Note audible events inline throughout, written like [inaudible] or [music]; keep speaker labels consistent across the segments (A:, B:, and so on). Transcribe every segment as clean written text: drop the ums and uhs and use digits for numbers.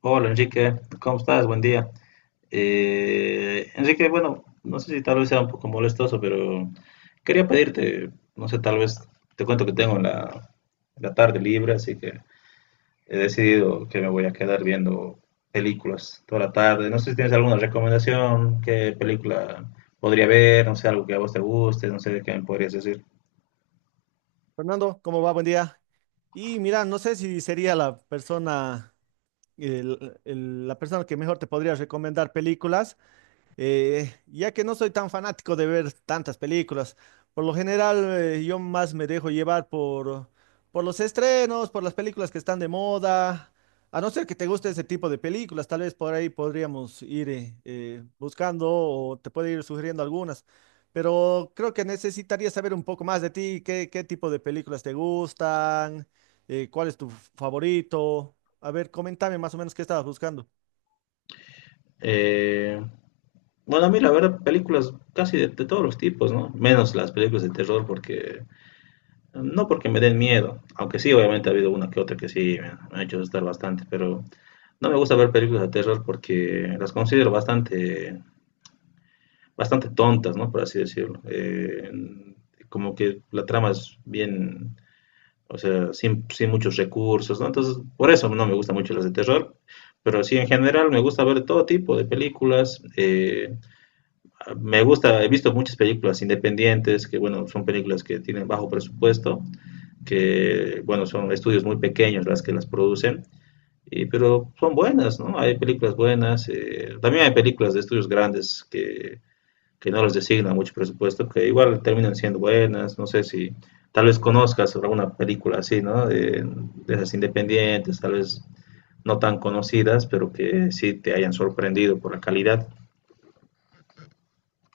A: Hola Enrique, ¿cómo estás? Buen día. Enrique, bueno, no sé si tal vez sea un poco molestoso, pero quería pedirte, no sé, tal vez te cuento que tengo la tarde libre, así que he decidido que me voy a quedar viendo películas toda la tarde. No sé si tienes alguna recomendación, qué película podría ver, no sé, algo que a vos te guste, no sé qué me podrías decir.
B: Fernando, ¿cómo va? Buen día. Y mira, no sé si sería la persona, la persona que mejor te podría recomendar películas, ya que no soy tan fanático de ver tantas películas. Por lo general yo más me dejo llevar por los estrenos, por las películas que están de moda. A no ser que te guste ese tipo de películas, tal vez por ahí podríamos ir buscando o te puedo ir sugiriendo algunas, pero creo que necesitaría saber un poco más de ti, qué tipo de películas te gustan, cuál es tu favorito. A ver, coméntame más o menos qué estabas buscando.
A: Eh, bueno, a mí la verdad, películas casi de todos los tipos, ¿no? Menos las películas de terror porque... No porque me den miedo, aunque sí, obviamente ha habido una que otra que sí me ha hecho asustar bastante, pero no me gusta ver películas de terror porque las considero bastante, bastante tontas, ¿no? Por así decirlo. Como que la trama es bien, o sea, sin muchos recursos, ¿no? Entonces, por eso no me gustan mucho las de terror, pero sí, en general me gusta ver todo tipo de películas. Me gusta, he visto muchas películas independientes, que bueno, son películas que tienen bajo presupuesto, que, bueno, son estudios muy pequeños las que las producen, y, pero son buenas, ¿no? Hay películas buenas, también hay películas de estudios grandes que no les designan mucho presupuesto, que igual terminan siendo buenas, no sé si tal vez conozcas alguna película así, ¿no? De esas independientes, tal vez no tan conocidas, pero que sí te hayan sorprendido por la calidad.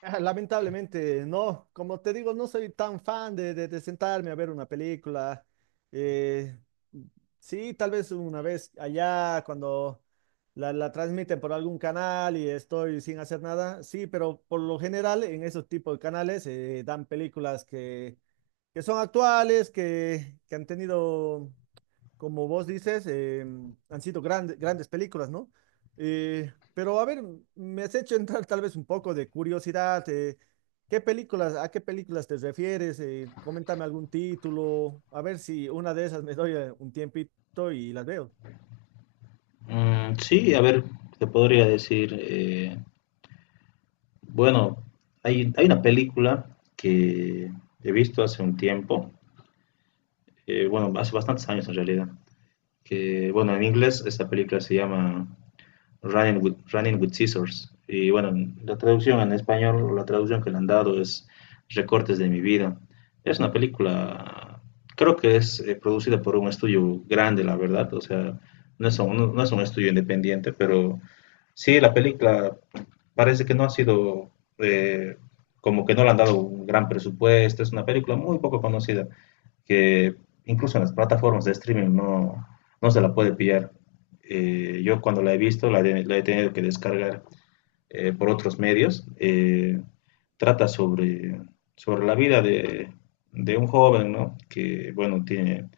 B: Ah, lamentablemente, no. Como te digo, no soy tan fan de, de sentarme a ver una película. Eh, sí, tal vez una vez allá cuando la transmiten por algún canal y estoy sin hacer nada. Sí, pero por lo general en esos tipos de canales dan películas que son actuales, que han tenido, como vos dices, han sido grandes películas, ¿no? Pero a ver, me has hecho entrar tal vez un poco de curiosidad. ¿Qué películas, a qué películas te refieres? Coméntame algún título, a ver si una de esas me doy un tiempito y las veo.
A: Mm, sí, a ver, te podría decir, bueno, hay una película que he visto hace un tiempo, bueno, hace bastantes años en realidad, que, bueno, en inglés esta película se llama running with Scissors. Y bueno, la traducción que le han dado es Recortes de mi vida. Es una película, creo que es producida por un estudio grande, la verdad. O sea, no es, un, no es un estudio independiente, pero sí, la película parece que no ha sido, eh, como que no le han dado un gran presupuesto. Es una película muy poco conocida, que incluso en las plataformas de streaming no, no se la puede pillar. Yo cuando la he visto, la, la he tenido que descargar por otros medios. Trata sobre, sobre la vida de un joven, ¿no? Que, bueno, tiene,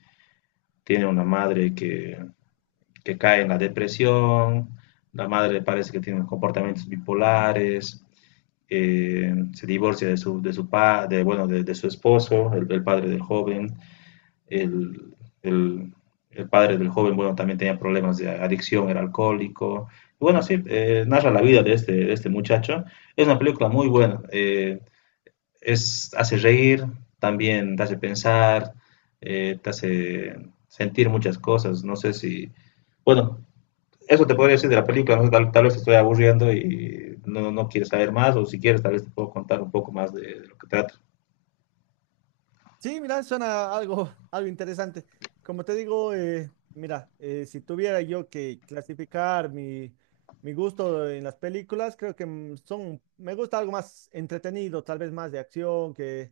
A: tiene una madre que cae en la depresión, la madre parece que tiene comportamientos bipolares, se divorcia de su, de, bueno, de su esposo, el padre del joven, el, el, el padre del joven, bueno, también tenía problemas de adicción, era alcohólico. Bueno, sí, narra la vida de este muchacho. Es una película muy buena. Es, hace reír, también te hace pensar, te hace sentir muchas cosas. No sé si, bueno, eso te podría decir de la película, no sé, tal vez te estoy aburriendo y no, no quieres saber más, o si quieres, tal vez te puedo contar un poco más de lo que trata.
B: Sí, mira, suena algo, [laughs] algo interesante. Como te digo, mira, si tuviera yo que clasificar mi, mi gusto en las películas, creo que son, me gusta algo más entretenido, tal vez más de acción, que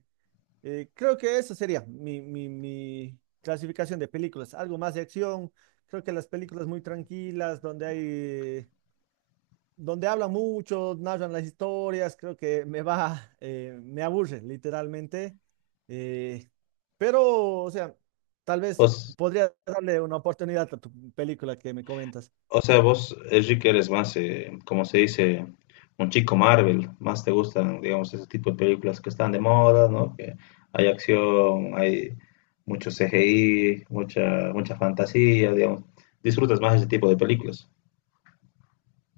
B: creo que eso sería mi clasificación de películas, algo más de acción. Creo que las películas muy tranquilas, donde hay donde hablan mucho, narran las historias, creo que me va, [laughs] me aburre literalmente. Eh, pero, o sea, tal vez
A: Pues,
B: podría darle una oportunidad a tu película que me comentas.
A: o sea, vos, Enrique, eres más, como se dice, un chico Marvel. Más te gustan, digamos, ese tipo de películas que están de moda, ¿no? Que hay acción, hay mucho CGI, mucha, mucha fantasía, digamos. Disfrutas más ese tipo de películas.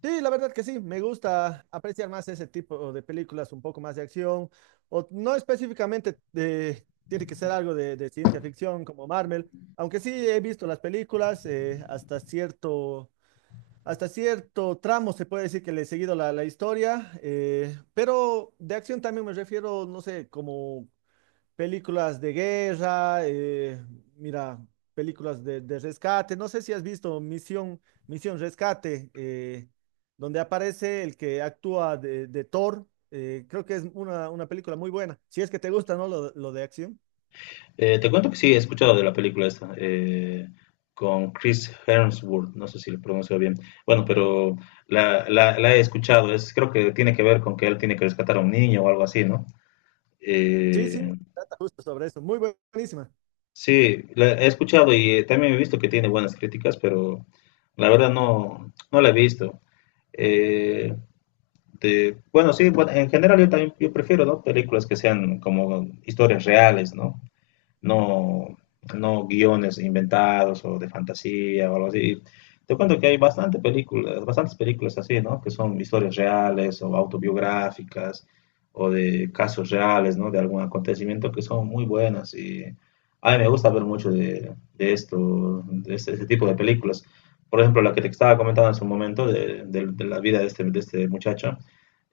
B: Sí, la verdad que sí, me gusta apreciar más ese tipo de películas, un poco más de acción, o no específicamente tiene que ser algo de ciencia ficción como Marvel, aunque sí he visto las películas hasta cierto, hasta cierto tramo se puede decir que le he seguido la historia, pero de acción también me refiero, no sé, como películas de guerra, mira, películas de rescate, no sé si has visto Misión, Misión Rescate, donde aparece el que actúa de Thor. Creo que es una película muy buena, si es que te gusta, ¿no? Lo de acción.
A: Te cuento que sí, he escuchado de la película esta, con Chris Hemsworth, no sé si lo pronuncio bien. Bueno, pero la he escuchado, es, creo que tiene que ver con que él tiene que rescatar a un niño o algo así, ¿no?
B: Sí,
A: Eh,
B: sí, trata justo sobre eso, muy buenísima.
A: sí, la he escuchado y también he visto que tiene buenas críticas, pero la verdad no, no la he visto. Eh, de, bueno, sí, bueno, en general yo también yo prefiero, ¿no? Películas que sean como historias reales, ¿no? No, no guiones inventados o de fantasía o algo así. Te cuento que hay bastante películas, bastantes películas así, ¿no? Que son historias reales o autobiográficas o de casos reales, ¿no? De algún acontecimiento que son muy buenas y a mí me gusta ver mucho de esto, este tipo de películas. Por ejemplo, la que te estaba comentando en su momento de la vida de este muchacho,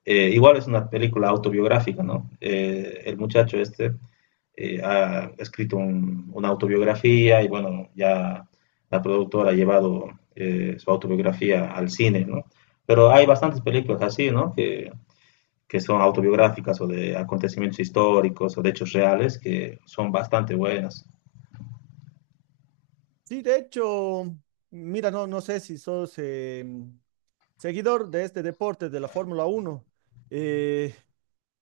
A: igual es una película autobiográfica, ¿no? El muchacho este ha escrito una autobiografía y bueno, ya la productora ha llevado su autobiografía al cine, ¿no? Pero hay bastantes películas así, ¿no? Que son autobiográficas o de acontecimientos históricos o de hechos reales que son bastante buenas.
B: Sí, de hecho, mira, no, no sé si sos... seguidor de este deporte, de la Fórmula 1. eh,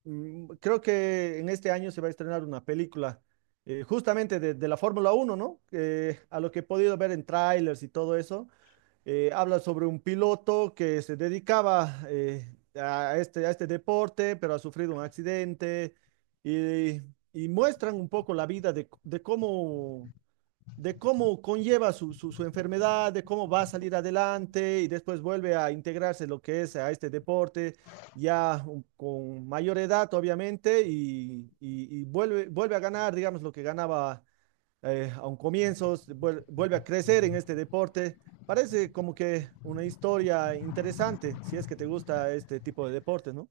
B: Creo que en este año se va a estrenar una película justamente de la Fórmula 1, ¿no? A lo que he podido ver en trailers y todo eso, habla sobre un piloto que se dedicaba a este deporte, pero ha sufrido un accidente y, y muestran un poco la vida de cómo, de cómo conlleva su, su, su enfermedad, de cómo va a salir adelante y después vuelve a integrarse lo que es a este deporte, ya con mayor edad, obviamente, y vuelve, vuelve a ganar, digamos, lo que ganaba a un comienzo, vuelve a crecer en este deporte. Parece como que una historia interesante, si es que te gusta este tipo de deportes, ¿no?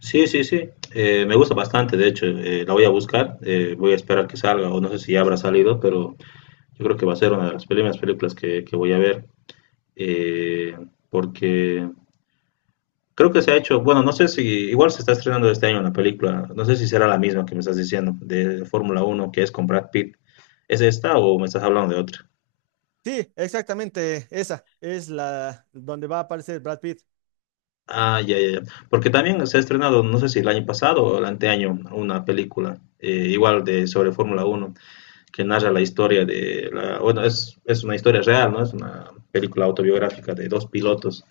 A: Sí, sí, sí. Me gusta bastante, de hecho. La voy a buscar. Voy a esperar que salga o no sé si ya habrá salido, pero yo creo que va a ser una de las primeras películas que voy a ver. eh, porque creo que se ha hecho, bueno, no sé si, igual se está estrenando este año la película, no sé si será la misma que me estás diciendo, de Fórmula Uno que es con Brad Pitt. ¿Es esta o me estás hablando de otra?
B: Sí, exactamente esa es la donde va a aparecer Brad Pitt.
A: Ah, ya, ya, ya. Porque también se ha estrenado, no sé si el año pasado o el anteaño, una película igual de sobre Fórmula Uno que narra la historia de, la, bueno, es una historia real, ¿no? Es una película autobiográfica de dos pilotos.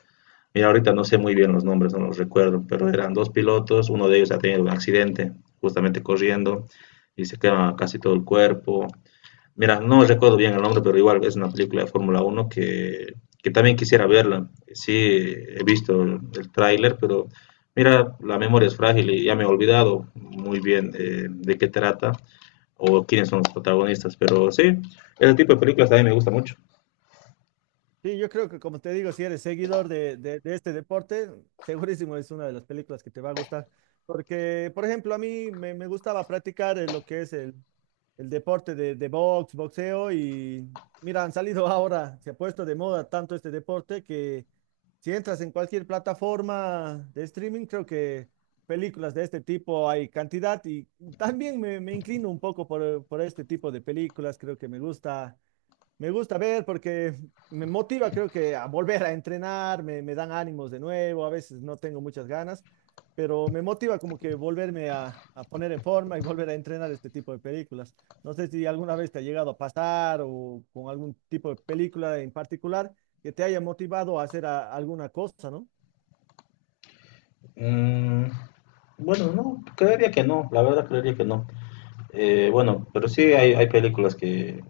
A: Mira, ahorita no sé muy bien los nombres, no los recuerdo, pero eran dos pilotos, uno de ellos ha tenido un accidente justamente corriendo y se quema casi todo el cuerpo. Mira, no recuerdo bien el nombre, pero igual es una película de Fórmula Uno que también quisiera verla. Sí, he visto el tráiler, pero mira, la memoria es frágil y ya me he olvidado muy bien de qué trata o quiénes son los protagonistas, pero sí, ese tipo de películas también me gusta mucho.
B: Sí, yo creo que como te digo, si eres seguidor de, de este deporte, segurísimo es una de las películas que te va a gustar. Porque, por ejemplo, a mí me, me gustaba practicar lo que es el deporte de box, boxeo, y mira, han salido [laughs] ahora, se ha puesto de moda tanto este deporte que si entras en cualquier plataforma de streaming, creo que películas de este tipo hay cantidad, y también me inclino un poco por este tipo de películas, creo que me gusta. Me gusta ver porque me motiva, creo que a volver a entrenar, me dan ánimos de nuevo, a veces no tengo muchas ganas, pero me motiva como que volverme a poner en forma y volver a entrenar este tipo de películas. No sé si alguna vez te ha llegado a pasar o con algún tipo de película en particular que te haya motivado a hacer alguna cosa, ¿no?
A: Mm, bueno, no, creería que no, la verdad creería que no. Bueno, pero sí hay películas que,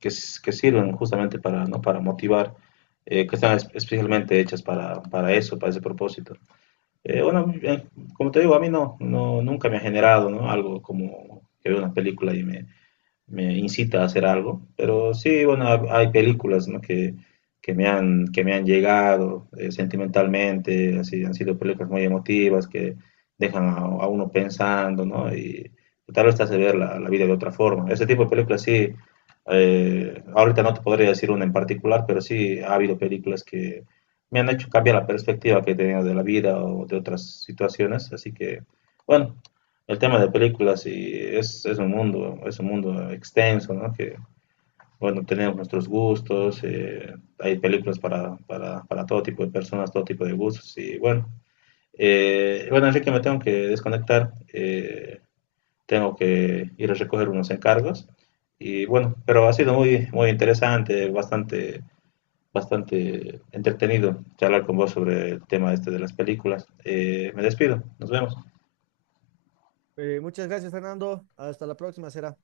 A: que sirven justamente para, ¿no? Para motivar, que están especialmente hechas para eso, para ese propósito. Eh, bueno, eh, como te digo, a mí no, no, nunca me ha generado, ¿no? Algo como que veo una película y me incita a hacer algo. Pero sí, bueno, hay películas, ¿no? Que, que me han llegado sentimentalmente, así, han sido películas muy emotivas que dejan a uno pensando, ¿no? Y tal vez te hace ver la vida de otra forma. Ese tipo de películas sí, ahorita no te podría decir una en particular, pero sí ha habido películas que me han hecho cambiar la perspectiva que tenía de la vida o de otras situaciones, así que, bueno. El tema de películas y es un mundo extenso, ¿no? Que, bueno, tenemos nuestros gustos, hay películas para, para todo tipo de personas, todo tipo de gustos y bueno. Bueno, Enrique, me tengo que desconectar, tengo que ir a recoger unos encargos y bueno, pero ha sido muy, muy interesante, bastante, bastante entretenido charlar con vos sobre el tema este de las películas. Me despido, nos vemos.
B: Muchas gracias, Fernando. Hasta la próxima, será.